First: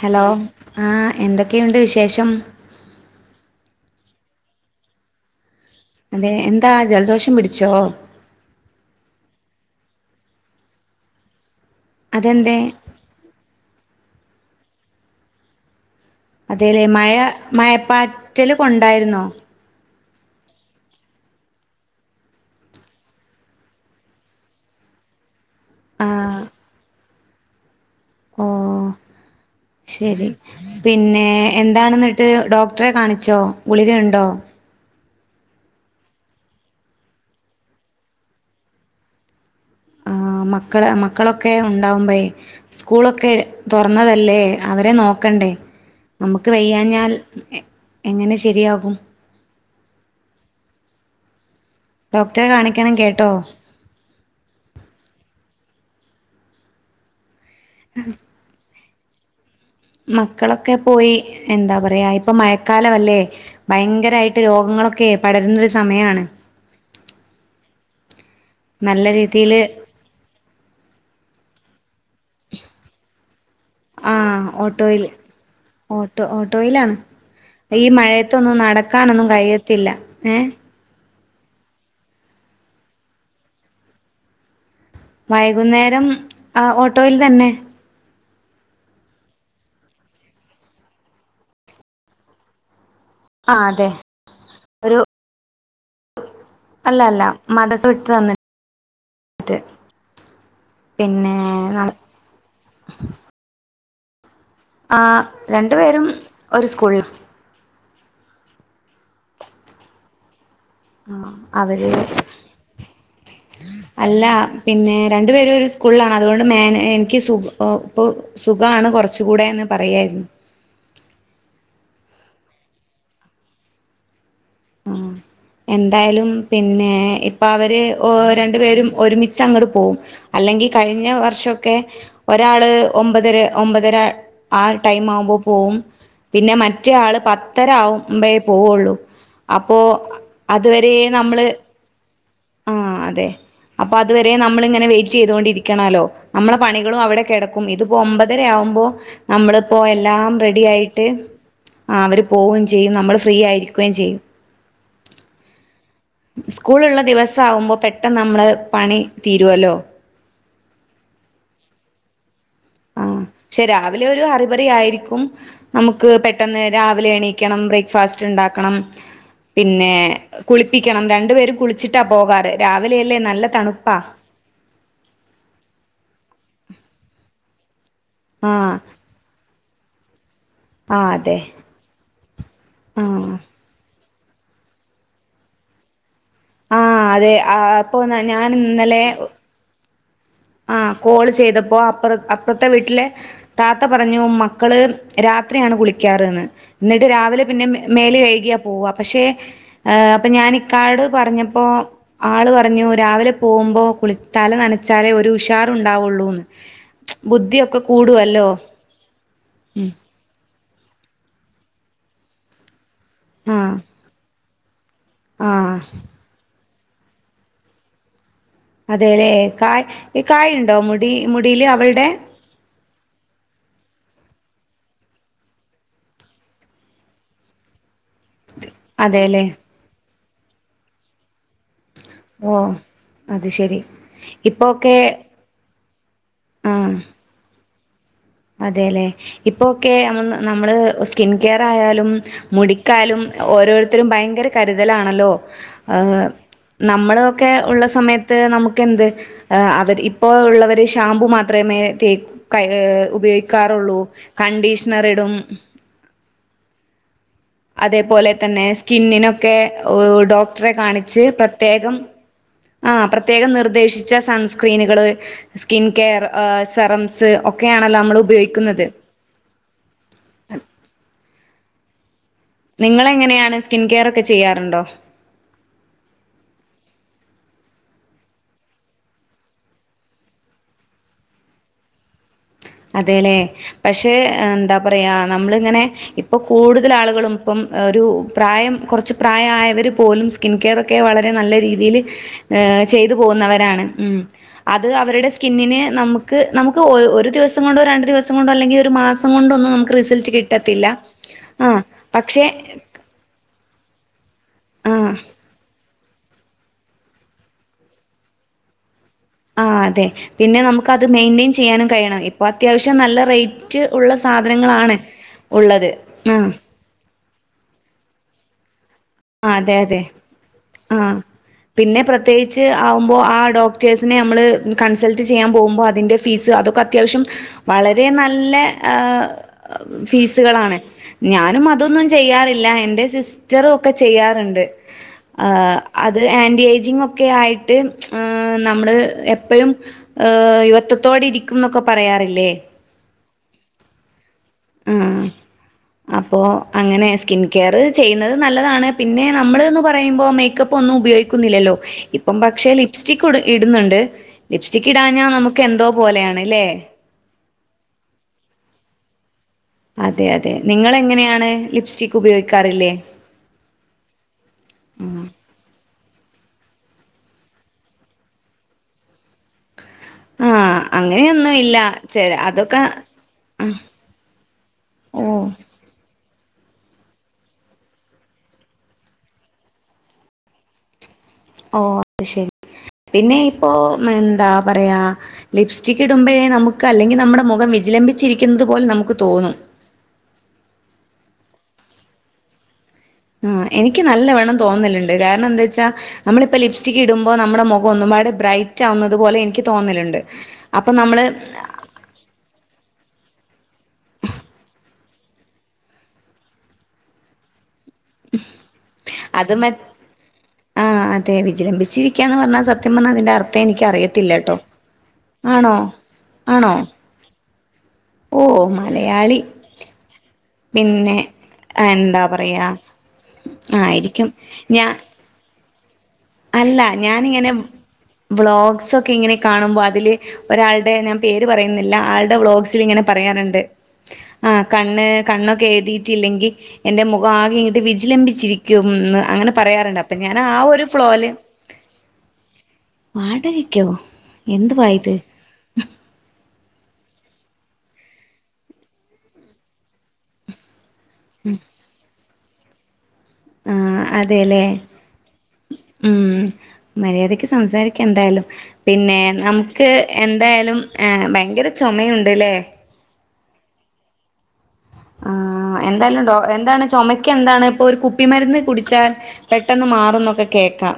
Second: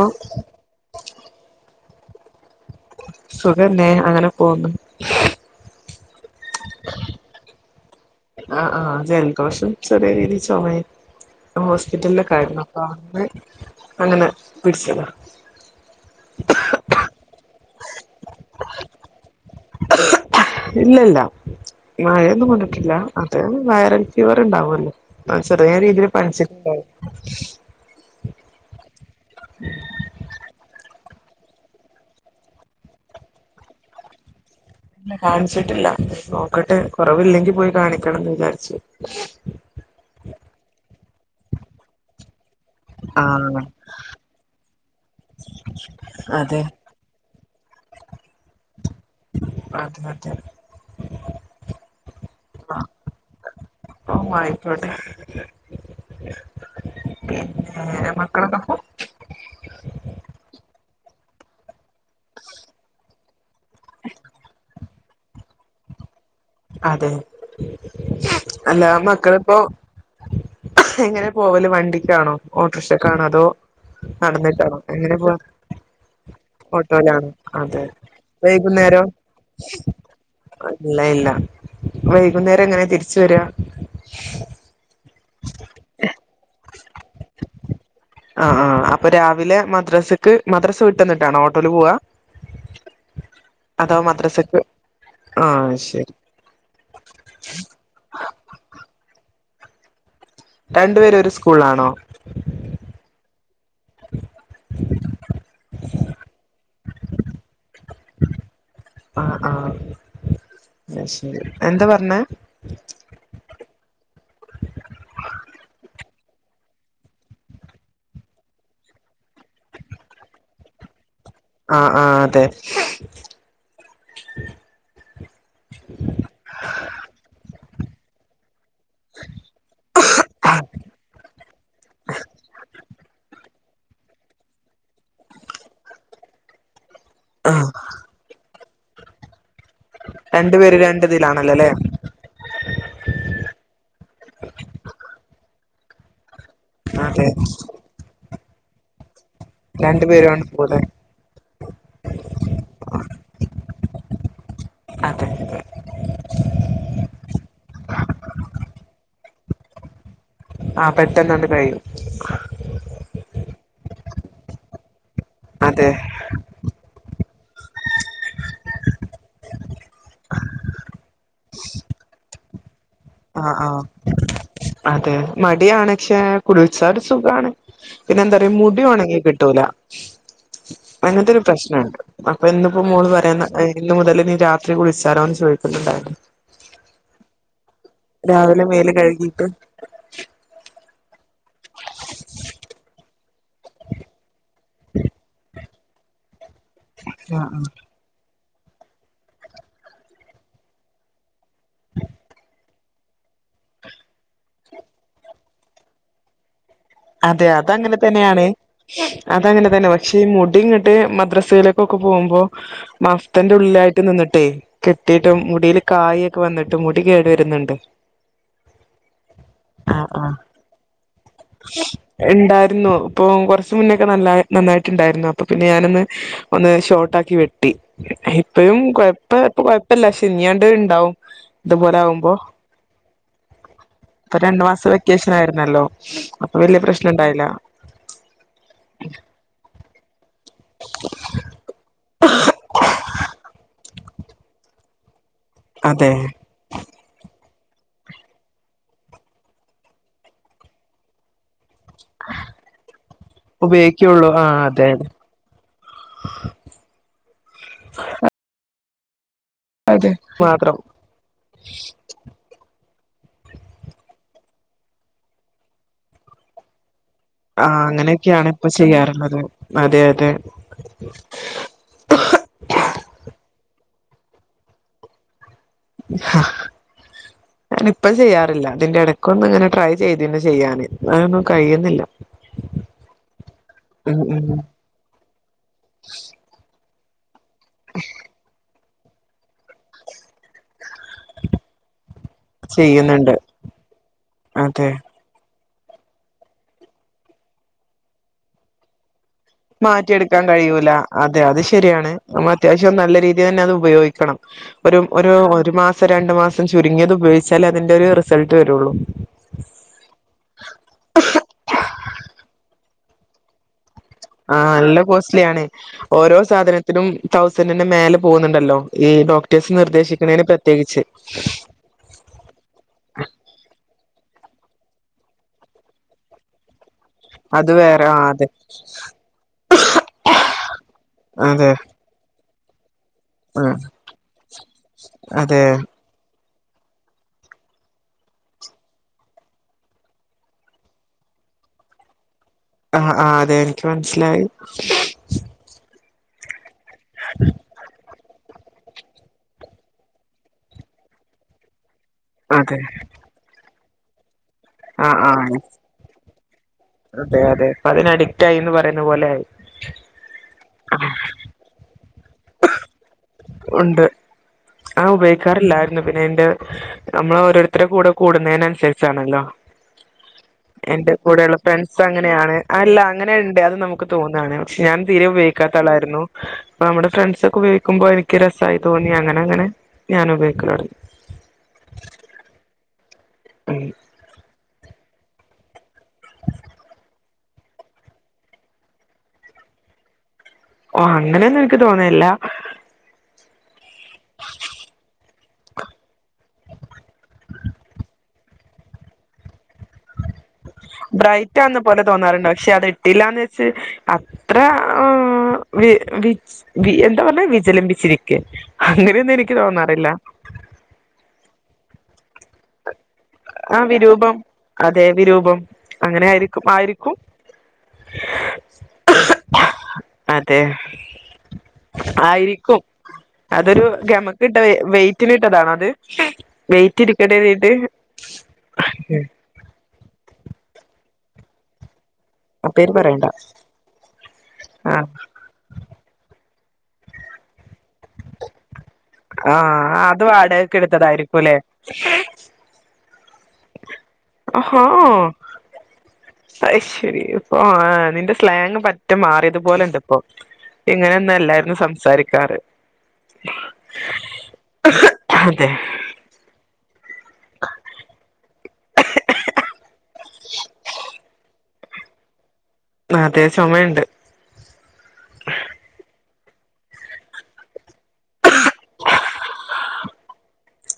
Hello ആഹ് എന്തൊക്കെയുണ്ട് വിശേഷം. സുഖന്നേ അങ്ങനെ പോവ്ന്ന്. അതെ എന്താ ജലദോഷം പിടിച്ചോ. ആഹ് ആഹ് ജൻദോശു ചെറിയ രീതി ചൊമയും [unintelligible] ശ്. റ്റില്ലുള്ള അതെന്തേ കാരണപ്പ ന്ന് അങ്ങനെ പിട്ച്ചതാ. അതെലെ മയ മയപ്പാറ്റല് കൊണ്ടായിരുന്നോ. ഇല്ലല്ല. മഴയൊന്നും കൊണ്ട്ട്ടില്ല അത് വൈറൽ ഫീവർ ണ്ടാവൊല്ലോ? ആഹ് ചെറിയ ആ രീതില് പൻച്ചിട്ടുണ്ട ഓഹ് ശരി. പിന്നേ എന്താണ്ന്നട്ട് ഡോക്ടറെ കാണിച്ചോ ഗുളികയുണ്ടോ? കാണിച്ചിട്ടില്ല നോക്കട്ട് കൊറവില്ലെങ്കി പോയി കാണിക്കണംന്ന് വിചാരിച്ച്. ആഹ് മക്കള് മക്കളൊക്കെ ഉണ്ടാവുമ്പഴെ. സ്കൂളൊക്കെ ആഹ് തൊർന്നതല്ലേ അവരെ നോക്കണ്ടേ നമുക്ക് അതെ വയ്യാഞ്ഞാൽ. ക്കെ എങ്ങനെ ശരിയാകും അതെതെ. ഡോക്ടറെ കാണിക്കണം കേട്ടോ? ഓഹ് വായിക്കോട്ടെ പിന്നാ ഏഹ് മക്കളൊക്കെ. മക്കളൊക്കെ പോയി എന്താ പറ അറയാ ഇപ്പ മഴക്കാലവല്ലേ ഭയങ്കരായിട്ട് രോഗങ്ങളൊക്കെ പടരുന്നൊരു സമയാണ്. അതെ അല്ല നല്ല മക്കളിപ്പോ. രീതിയില് എങ്ങനെ പോവല് വണ്ടിക്കാണോ ഓട്ടർഷക്കാണോ അതോ. ആഹ് നടന്നിട്ടാണൊ ഓട്ടോയിൽ എങ്ങനെ പോവ. ഓട്ടോ ഓട്ടോയിലാണ് അതെ ഈ മഴയത്തൊന്നും വൈകുന്നേരം നടക്കാനൊന്നും കഴിയത്തില്ല ഏഹ്. ഇല്ല ഇല്ല വൈകുന്നേരം എങ്ങനെ തിരിച്ച് വരാ. വൈകുന്നേരം ആഹ് ഓട്ടോയിൽ തന്നെ. ആഹ് ആഹ് അപ്പ രാവിലെ മദ്രാസക്ക് മദ്രാസ വിട്ടന്നിട്ടാണോ ഓട്ടോല് പോവാ? ആഹ് അതെ അതോ മദ്രറസക്ക് ഒരു ആഹ് ശരി. അല്ല അല്ല മദ്രസ വിട്ട് വന്നിട്ട്. രണ്ടു പേരും ഒരു പിന്നേ സ്കൂളിലാണോ നള ആഹ് രണ്ടു പേരും. ഒര് സ്കൂൾല്. ആഹ് ആഹ് ആഹ് ശരി എന്ത പർഞ്ഞെ. അല്ലാ പിന്നെ രണ്ടു പേരും ഒരു സ്കൂൾലാണ് അതുകൊണ്ട് മേൻ എനിക്ക് സു പൊ പ്പൊ. സുഖാണ് കൊർച്ച് കൂടെന്ന് പറയായിരുന്നു. ആഹ് ആഹ് അതെ. ആഹ് എന്തായാലും പിന്നെ ഇപ്പൊ അവര്. ഓ രണ്ടു പേരും ഒരുമിച്ചങ്ങട് പോം അല്ലെങ്കി കഴിഞ്ഞ വർഷോക്കെ. ഒരാള് ഒംമ്പതര ഒംമ്പതര ആ ടൈം ആംമ്പോ പോവും പിന്നെ മറ്റെആള് പത്തര ആഹ് ആവുംമ്പ പോവൊള്ളൂ അപ്പോ രണ്ടു പേര് അതുവരേം നമ്മള്. രണ്ടിതിലാണല്ലോ അല്ലെ ആഹ് അതെ അപ്പൊ അതുവരെ നമ്മളിങ്ങന വെയിറ്റേയ്തോണ്ടിരിക്കണലൊ നമ്മള പണികളും അവിടെ അതെ കെടക്കും ഇതിപ്പോ ഒംമ്പതര ആവുംമ്പോ നമ്മളിപ്പോ രണ്ടു എല്ലാം പേരുമാണ് പോവുന്നെ റെഡിയായിട്ട്. ആഹ് അവര് പോവും ചെയ്യും നമ്മള് ഫ്രീയായിരിക്കുകയും ചെയ്യും. അതെ. സ്കൂളുള്ള ദിവസം ആവുമ്പോ പെട്ടെന്ന് നമ്മള് പണി തീരുവല്ലോ ആ പെട്ടെന്നണ്ട് കഴിയും. ആഹ് പക്ഷെ രാവിലെ ഒരു അറിബറി ആയിരിക്കും അതെ നമുക്ക് പെ പെട്ടെന്ന് രാവിലെ എണീക്കണം ബ്രേക്ക്ഫാസ്റ്റ് ഇണ്ടാക്കണം. പിന്നെ കുളിപ്പിക്കണം രണ്ടു പേരും കുളിച്ചിട്ടാ പോകാറ് രാവിലെയല്ലേ നല്ല ആഹ് ആഹ് തണുപ്പാ. അതെ മടിയാണ് പക്ഷേ കുളിച്ചാ ഒര് സുഖാണ്. പിന്നെ എന്താ അറിയോ ആഹ് മുടി ഒണങ്ങി കിട്ടൂല ആഹ് അങ്ങനത്തെ അതെ ഒരു പ്രശ്നൊണ്ട്. അപ്പ ഇന്നിപ്പോ മോള് ആഹ് പറയുന്ന ഇന്ന് മുതല് ഇനീ രാത്രി കുളിച്ചാലോന്ന് ചോദിക്കുന്നുണ്ടായിരുന്നു. ആഹ് അതെ ആപ്പൊ ഞാൻ രാവിലെ മേല് ഇന്നലെ. കഴുകിട്ട് ആ കോള് ചെയ്തപ്പോ അപ്പറ അപ്പറത്തെ വീട്ടിലെ താത്ത പറഞ്ഞു മക്കള് രാത് ത്രിയാണ് കുളിക്കാറ്ന്ന് എന്നിട്ട് രാവിലെ ആഹ് ആഹ് പിന്നെം മേല് കഴുകിയാ പോവാ പക്ഷെ അപ്പ ഞാൻ ഇക്കാട് പറഞ്ഞപ്പോ ആള് പറ പറഞ്ഞു രാവിലെ പോവുംമ്പോ കുളി തല നനച്ചാലേ ഒരു ഉഷാറുണ്ടാവുള്ളൂന്ന് അതെ ബുദ്ധിയൊക്കെ അതങ്ങനെ തന്നെയാണ് കൂടുവല്ലോ അതങ്ങന തന്നെ പക്ഷേ ഈ മുടി ഇങ്ങട്ട് മദ്രസയിലക്കൊക്കെ പോംമ്പോ മഫ്തേന്റെ ആഹ് ഉള്ളിലായിട്ട് നിന്നിട്ടേ കെട്ടിയിട്ടും ആഹ് മുടീല് കായൊക്കെ വന്നിട്ട് മുടി കേടു വെരുന്നുണ്ട് അതേലെ കായ് ഈ കായുണ്ടോ മുടി മുടീല് അവൾടെ ഇണ്ടാര്ന്നു. അപ്പോം കൊറച്ചു മുന്നേക്ക നല്ല നന്നായിട്ടുണ്ടായിരുന്നു അപ്പൊ പിന്നെ ഞാനൊന്ന്. ഒന്ന് ഷോട്ടാക്കി വെട്ടി. ഇപ്പഴും കൊഴപ്പ അതെല്ലേ ഇപ്പ കൊഴപ്പില്ല ശെനിയാണ്ട് ഇണ്ടാവും ഇതുപോലാവും ഇപ്പൊ ഓ അത് ശരി രണ്ടു മാസ ഇപ്പൊക്കെ വെക്കേഷനായിരുന്നല്ലോ അപ്പൊ വല്യ പ്രശ്നൊണ്ടായില്ല അതേലെ ഇപ്പൊക്കെ ആണെന്ന നമ്മള് സ്കിൻ കെയർ ആയാലും മുടിക്കാലും ഓരോര് ത്തരും ഭയങ്കര കരുതലാണല്ലോ അതെ ആഹ് നമ്മളൊക്കെ ഉള്ള സമയത്ത് നമുക്കെന്ത് ആ അവര് ഇപ്പോ ഒള്ളവര് ഷാംമ്പു മാത്രമേ തേക്ക് കയ്യ് ഉപയോഗിക്കാറുള്ളൂ ഉപയോഗിക്കുള്ളൂ ആ അതെ കണ്ടീഷണറിടും അതേപോലെ തന്നെ സ്കിന്നിനും ഒക്കെ അതെ ഡോക്ടറെ മാത്രം കാണിച്ച് പ്രത്യേകം ആ പ്രത്യേകം നിർദ്ദേശിച്ച സൺസ്ക്രീനുകള് സ്കിൻകെയർ ആ സെറംസ് ഒക്കെ ആണല്ലോ നമ്മള് ഉപയോഗിക്കുന്നത് പറഞ്ഞത് അതെ അതെ നിങ്ങളെങ്ങനെയാണ് സ്കിൻ കെയറൊക്കെ ചെയ്യാറുണ്ടോ [unintelligible] എപ്പൊഴും ചെയ്യാറില്ല ഇതിന്റെ എടക്കൊന്നു ഇങ്ങനെ ട്രൈ ചെയ്തീന് ചെയ്യാന് അതൊന്നും കഴിയുന്നില്ല അതേലെ പക്ഷേ ഉം ഉം എന്താ പറയാ നമ്മളിങ്ങനെ ഇപ്പൊ കൂടുതൽ ആളുകളും ഇപ്പം ഒരു പ്രായം കുറച്ച് പ്രായായവര് പോലും സ്കിൻകെയറൊക്കെ വളരെ നല്ല രീതീല് ഏഹ് ചെയ്തു ചെയ്യുന്നുണ്ട് പോകുന്നവരാണ് ഉം അത് അതെ അവരുടെ സ്കിന്നിന് നമുക്ക് നമുക്ക് ഒ ഒരു ദിവസം കൊണ്ടോ രണ്ട് ദിവസം കൊണ്ടോ അല്ലെങ്കി ഒരു മാ മാറ്റിയെടുക്കാൻ കഴിയൂല്ല അതെ അത് ആഹ് ശെരിയാണ് പക്ഷെ നമ്മ അത്യാവശ്യം നല്ല രീ തിയന്നെ അത്‌ ഉപയോഗിക്കണം ഒര് ആഹ് ഒരു ഒരു മാ സം രണ്ടു മാസം ചുരുങ്ങിയത് ഉപയോഗിച്ചാലെ അതിന്റെരു റിസൾട്ട് വരുള്ളു ആഹ് അതെ പിന്നെ നമുക്ക് അത് മെയിന്റെയിൻ ചെയ്യാനും കഴിയണം ഇപ്പൊ അത്യാവശ്യം നല്ല റേറ്റ് ഉള്ള ആഹ് സാധനങ്ങളാണ് നല്ല കോസ്റ്റ്ലി ആണ് ഉള്ളത്. ഓരോ ആഹ് സാധന ത്തിനും തൗസൻഡിന്റെ മേലെ പോകുന്നുണ്ടല്ലോ ഈ ആ അതെ ഡോക്ടേഴ്സ് അതെ നിർദേശിക്കണേന് ആ പ്രത്യേകിച്ച് പിന്നെ പ്രത്യേകിച്ച് ആകുമ്പോ ആ ഡോക്ടേഴ്സിനെ നമ്മള് കൺസൾട്ട് ചെയ്യാൻ പോകുമ്പോ അതിൻന്റെ ഫീസ് അതൊക്കെ അ ത്യാവശ്യം അത് വളരെ വേറെ ആ അതെ നല്ല ആഹ് ഫീസുകളാണ് ഞാനും അതെ അതൊന്നും ചെയ്യാറില്ല എന്റെ ആ സിസ്റ്ററും ഒക്കെ ചെയ്യാറിണ്ട് അതെ ആ അത് ആന്റി ഏജിങ്ങൊക്കെ ആയിട്ട് ഏഹ് നമ്മള് എപ്പഴും ഏഹ് യുവത്വത്തോടെ ഇരിക്കുംന്നൊക്കെ പറയാറില്ലേ ആഹ് ആഹ് അതേ എനിക്ക് മനസ്സിലായി ആഹ് അപ്പോ അങ്ങനെ സ്കിൻ കെയർ ചെയ്യുന്നത് നല്ലതാണ് പിന്നെ നമ്മള്ന്ന് പറ ഞ്ഞ് കഴിയുമ്പോ മേക്കപ്പ് ഒന്നും ഉപയോഗിക്കുന്നില്ലല്ലോ ഇപ്പം പക്ഷെ അതെ ലിപ്സ്റ്റിക്ക് ഇടു ഇടുന്നെണ്ട് ലിപ്സ്റ്റിക്ക് ആ ഇടാഞ്ഞാ ആ നമുക്ക് എന്തോ പോലെയാണ് ഇല്ലേ അതെ അതെ ഇപ്പതിന് അഡിക്റ്റ് ആയീന്ന് പറയുന്ന പോലെ ആയി അതെ അതെ നിങ്ങളെങ്ങനെയാണ് ലിപ്സ്റ്റിക്ക് ഉപയോഗിക്കാറില്ലേ? ഒണ്ട് ഞാ ഉപയോഗിക്കാറില്ലായിരുന്നു പിന്നെ ഇന്റെ നമ്മള് ഓരോരുത്തരെ കൂടെ കൂടുന്നേനനുസരിച്ചാണല്ലോ ആഹ് എന്റെ അങ്ങനെയൊന്നും കൂടെയുള്ള ഇല്ല ഫ്രണ്ട്സ് ചെല അങ്ങനെയാണ് അതൊക്കെ അല്ല അങ്ങനെണ്ട് ആഹ് അത് നമുക്ക് തോന്നാണ് പക്ഷെ ഞാൻ തീരെ ഓഹ് ഉപയോഗിക്കാ ത്താളായിരുന്നു പ്പൊ നമ്മടെ ഫ്രണ്ട്സൊക്കെ ഉപയോഗിക്കുമ്പോ എനി ക്ക് രെസായി തോന്നി അങ്ങനെ അങ്ങനെ ഞാൻ ഉപയോഗിക്കല് തൊടങ്ങി ഓഹ് അത് ശരി പിന്നെ ഇപ്പോ ഉം എന്താ പറയാ ലിപ്സ്റ്റിക്ക് ഇടുമ്പഴെ നമുക്ക് അല്ലെങ്കി നമ്മടെ മുഖം വിജിലംമ്പിച്ചിരിക്കുന്നത് പോലെ നമുക്ക് തോന്നും ഓഹ് അങ്ങനെന്നും എനിക്ക് തോന്നലില്ല ഉം എനിക്ക് നല്ല വണ്ണം തോന്നലിണ്ട് കാരണം എന്താച്ചാ നമ്മളിപ്പ ലിപ്സ്റ്റിക്ക് ഇടുമ്പോ നമ്മടെ മുഖം ഒന്നുപാട് ബ്രൈറ്റ് ആകുന്നത് പോലെ എനിക്ക് തോന്നലുണ്ട്. അപ്പൊ നമ്മള് ബ്രയിറ്റാന്ന് പോലെ തോന്നാറുണ്ട് പക്ഷെ അത് ഇട്ടില്ലാന്ന് വെച്ച് അത്ര ആഹ് വി വിജി വി എന്താ പറഞ്ഞെ വിജലംബിച്ചിരിക്കെ അങ്ങനെയൊന്നും എനിക്ക് അത് മ തോന്നാറില്ല. ആഹ് അതെ വിജലംമ്പിച്ചിരിക്ക്യാന്ന് പറഞ്ഞാൽ സത്യം പറഞ്ഞാ അതിന്റർ ത്ഥം ആ വിരൂപം എനിക്കറിയത്തില്ലട്ടോ അതെ വിരൂപം ആണോ അങ്ങനെ ആയിരിക്കും ആണോ ആയിരിക്കും ഓഹ് മലയാളി അതെ പിന്നെ എന്താ പറയാ ആയിരിക്കും അതൊരു ആയിരിക്കും ഗമക്കിട്ട ഞാ വെയ് റ്റിനിട്ടതാണോ അത് അല്ല വെയിറ്റ് ഇരിക്കട്ടേന്ന് ഞാനിങ്ങനെ കര്തി വ്ളോഗ്സ് ഒക്കെ ഇങ്ങനെ കാണുമ്പൊ അതില് ഒരാളുടെ ഞാൻ പേര് പറയുന്നില്ല ആൾ ടെ ആ വ്ളോഗ്സിൽ പേര് ഇങ്ങനെ പറയണ്ട പറയാറിണ്ട് ആ കണ്ണ് കണ്ണൊക്കെ എഴുതീട്ടില്ലെങ്കി എന്റെ മുഖം ആകെ ഇങ്ങിട്ട് വിജിലംബിച്ചിരിക്കുംന്ന് അങ്ങനെ പറയാറിണ്ട് അപ്പൊ ഞാൻ ആ ഒരു ത്തതായിരിക്കുലെ വാടകക്കോ അഹാ അയ്ശരി ഇപ്പൊ നിന്റെ സ്ലാങ്‌ പറ്റെ മാറിയത് പോലെണ്ട് ഇപ്പൊ ഇങ്ങനെ ഒന്നു അല്ലായിരുന്നു സംസാരിക്കാറ് ആഹ് അതേല്ലേ അതെ ഉം മര്യാദക്ക് സംസാരിക്കെന്തായാലും പിന്നെ നമുക്ക് എന്തായാലും ഭയങ്കര ചുമയുണ്ട്ല്ലേ മ് ആഹ് അതെ ചുമയുണ്ട് ആഹ് എന്തായാലും ഡോ എന്താണ് ചുമക്കന്താണ് ഇപ്പൊ ഒരു കുപ്പിമരുന്ന് കുടിച്ചാൽ പെട്ടെന്ന് മാറുന്നൊക്കെ കേക്കാം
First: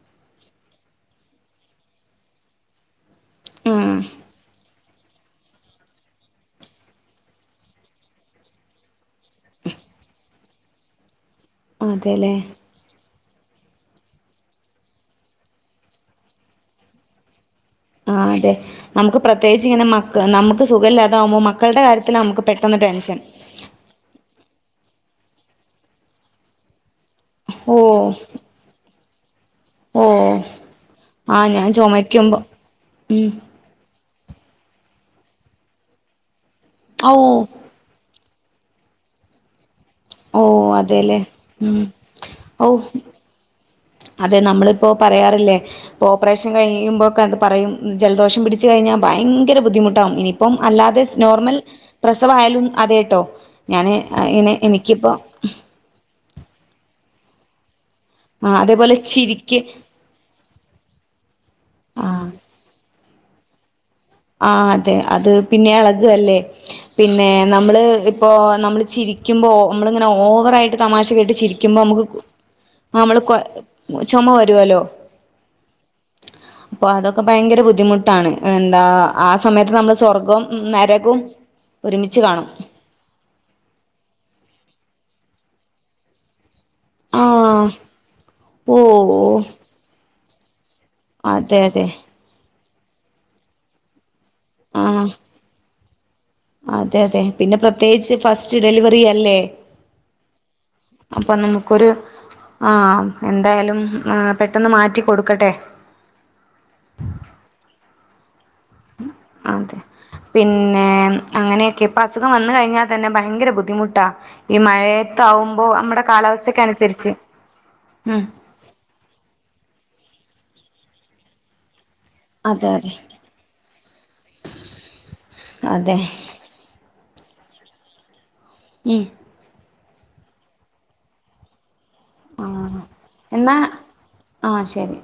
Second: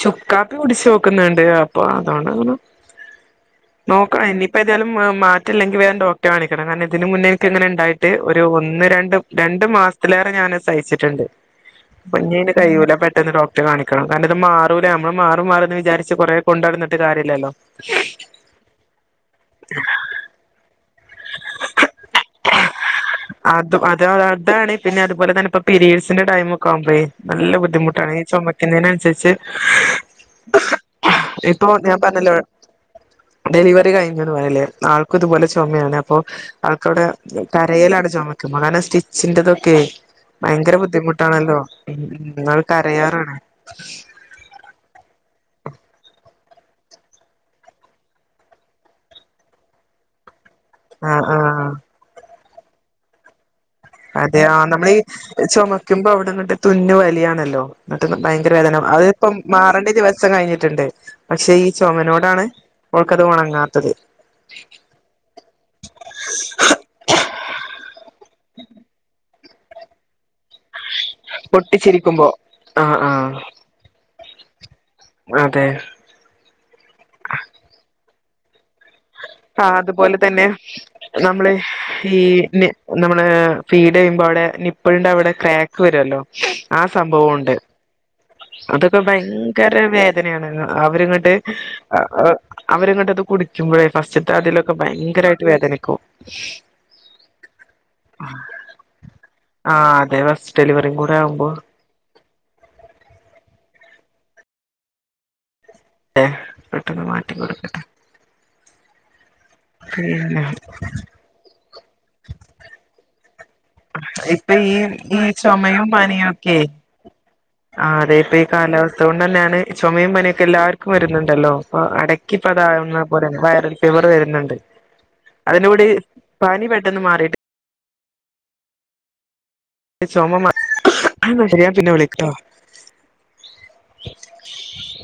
ചുക്കാപ്പി കുടിച്ചു നോക്കുന്നുണ്ട് അപ്പൊ അതൊണ്ടങ്ങനെ ഉം നോക്കണം ഇനി ഇപ്പ ന്തേലും മാ മാറ്റല്ലെങ്കിൽ വേഗം ഡോക്ടറെ കാണിക്കണം കാരണം ഇതിന മുന്നേ എനിക്ക്ങ്ങനെ ഇണ്ടായിട്ട് ഒരു ഒന്ന് രണ്ട് രണ്ട് മാസ തിലേറെ ഞാനത് സഹിച്ചിട്ടുണ്ട് അതെല്ലേ പ്പഞ്ഞിയിന് കഴിയൂല പേ ഇന്ന് ഡോക്ടറെ കാണിക്കണം കാരണം ഇത് മാറൂലേ നമ്മള് മാറും മാറുന്ന് വിചാരിച്ച് കൊറെ കൊണ്ടടന്നിട്ട് കാര്യല്ലല്ലോ ആഹ് അതെ നമുക്ക് പ്രത്യേകിച്ചിങ്ങനെ മക്ക നമുക്ക് സുഖംമല്ലാതാവുമ്പോ മക്കളുടെ കാര്യ ത് നമുക്ക് പെട്ടെന്ന് ടെൻഷൻ അത് അത അതാണ് പിന്നെതുപോലെ തന്നെപ്പൊ പിരീഡ്സിന്റെ ടൈം ഒക്കെ ആകുമ്പഴേ നല്ല ഓഹ് ബുദ്ധിമുട്ടാണ് ഈ ചുമക്കുന്നതിനനുസരിച്ച് ഓഹ് ആഹ് ഞാൻ ഇപ്പൊ പറഞ്ഞല്ലോ ചുമക്കുമ്പോ ഉം ഡെലിവറി കഴിഞ്ഞതും ല്ലേ ആൾക്കും ഇതുപോലെ ചുമയാണ് അപ്പോ ആൾക്കവിടെ ഓഹ് കാ കരയലാണ് ചുമക്കുമ്പോ കാരണം സ്റ്റിച്ചിന്റെതൊക്കെ ഓഹ് ഭയങ്കര അതെല്ലേ ബുദ്ധിമുട്ടാണല്ലോ ഉം ന്നാള് ഓഹ് കരയാറാണ് അതെ നമ്മളിപ്പോ പറയാറില്ലേ ഓപ്പറേഷൻ കഴിയുമ്പഴൊക്കെ അത് പറയും ജലദോഷം പിടച്ച് കഴിഞ്ഞാൽ ഭയങ്കര ബുദ്ധിമുട്ടാകും ഇനി ഇപ്പം അല്ലാതെ ആഹ് നോർമൽ ആഹ് പ്രസവായാലും അതേട്ടോ ഞാന് അതെ അയിന് ആഹ് നമ്മളീ എനിക്കിപ്പോ ചുമക്കുമ്പോ അവിടെന്നിട്ട് തുന്ന് വലിയാണല്ലോ അന്നിട്ടപ്പോ ആ ഭയങ്കര വേദന അതേപോലെ അതിപ്പം ചിരിക്ക് മാറേണ്ട ദിവസ് സം കഴിഞ്ഞിട്ടുണ്ട് പക്ഷെ ഈ ആ ചുമനോടാണ് അവൾക്കത് ഉണങ്ങാത്തത് ആഹ് അതെ അത് പിന്നെ ഇളക് അല്ലേ പിന്നെ നമ്മള് ഇപ്പോ നമ്മൾ ചിരി ക്കുമ്പോ ഓ മ്മളിങ്ങനെ ഓവറായിട്ട് തമാശ കെട്ടി ചിരിക്കുമ്പോ മ്മക്ക് പൊട്ടിച്ചിരിക്കുമ്പോ ആഹ് നമ്മള് കൊ ചുമ വരുവല്ലോ അതെ പ്പോ അതൊക്കെ ഭയങ്കര ബുദ്ധിമുട്ടാണ് എന്താ ആഹ് ആ സമയത്ത് നമ്മള് അതുപോലെ സ്വർഗം തന്നെ നരകവും നമ്മള് ഈ ഒരുമിച്ച് കാണും നി നമ്മള് ഫീഡയ്യുമ്പോ അവിടെ നിപ്പളിന്റെ അവിടെ ക്രാക്ക് വരോല്ലോ ആഹ് സംഭവുണ്ട് [inaudible] അതൊക്കെ ഓ ഭയങ്കര വേദനയാണ് അവരിങ്ങട്ട് അതെ അതെ അഹ് അവരങ്ങോട്ട് അത് കുടിക്കുമ്പോഴേ ഫസ്റ്റത്തെ അതിലൊക്കെ ആഹ് ഭയങ്കരായിട്ട് വേദനയ്ക്കും അതെ അതെ പിന്നെ പ്രത്യേകിച്ച് ഫസ്റ്റ് ഡെലിവറി അല്ലേ ആഹ് അതെെ ഫസ്റ്റ് ഡെലിവറികൂടെ അപ്പൊ ആക്കുമ്പോ നമുക്കൊരു ആഹ് എന്തായാലും മാ പെട്ടെന്ന് മാറ്റി കൊടുക്കട്ടെ ഏഹ് പെട്ടെന്ന് മാറ്റി കൊടുക്കട്ടെ അതെ പിന്നെ അങ്ങനെയക്കെ ഇപ്പ അസുഖം വന്ന്കഴിഞ്ഞാൽ തന്നെ ഭയങ്കര ബുദ്ധിമു ട്ടാ ഇപ്പൊ ഈ ഈ മഴയത്താവുമ്പോ ചുമയും നമ്മടെ പനിയൊക്കെ കാലാവസ്ഥക്ക് അനുസരിച്ച് ആ അതെ ഉം ഇപ്പൊ ഈ കാലാവസ്ഥ കൊണ്ട് തന്നെയാണ് ചുമയും പനിയെക്കെ എല്ലാവർക്കും വരുന്നുണ്ടല്ലോ പോ അട ഇക്കിപ്പത അതെ അതെ ഉമ്മെ പോലെന്നെ വൈറൽ ഫീവർ വരുന്നുണ്ട് അതിനുകൂടി അതെ പനി പെട്ടെന്ന് മാറിയിട്ട് ഉം ചോമ മാ എന്നാ ശരിയെ പിന്നെ വിളിക്കട്ടോ ആഹ് എന്നാ ആഹ് ശരി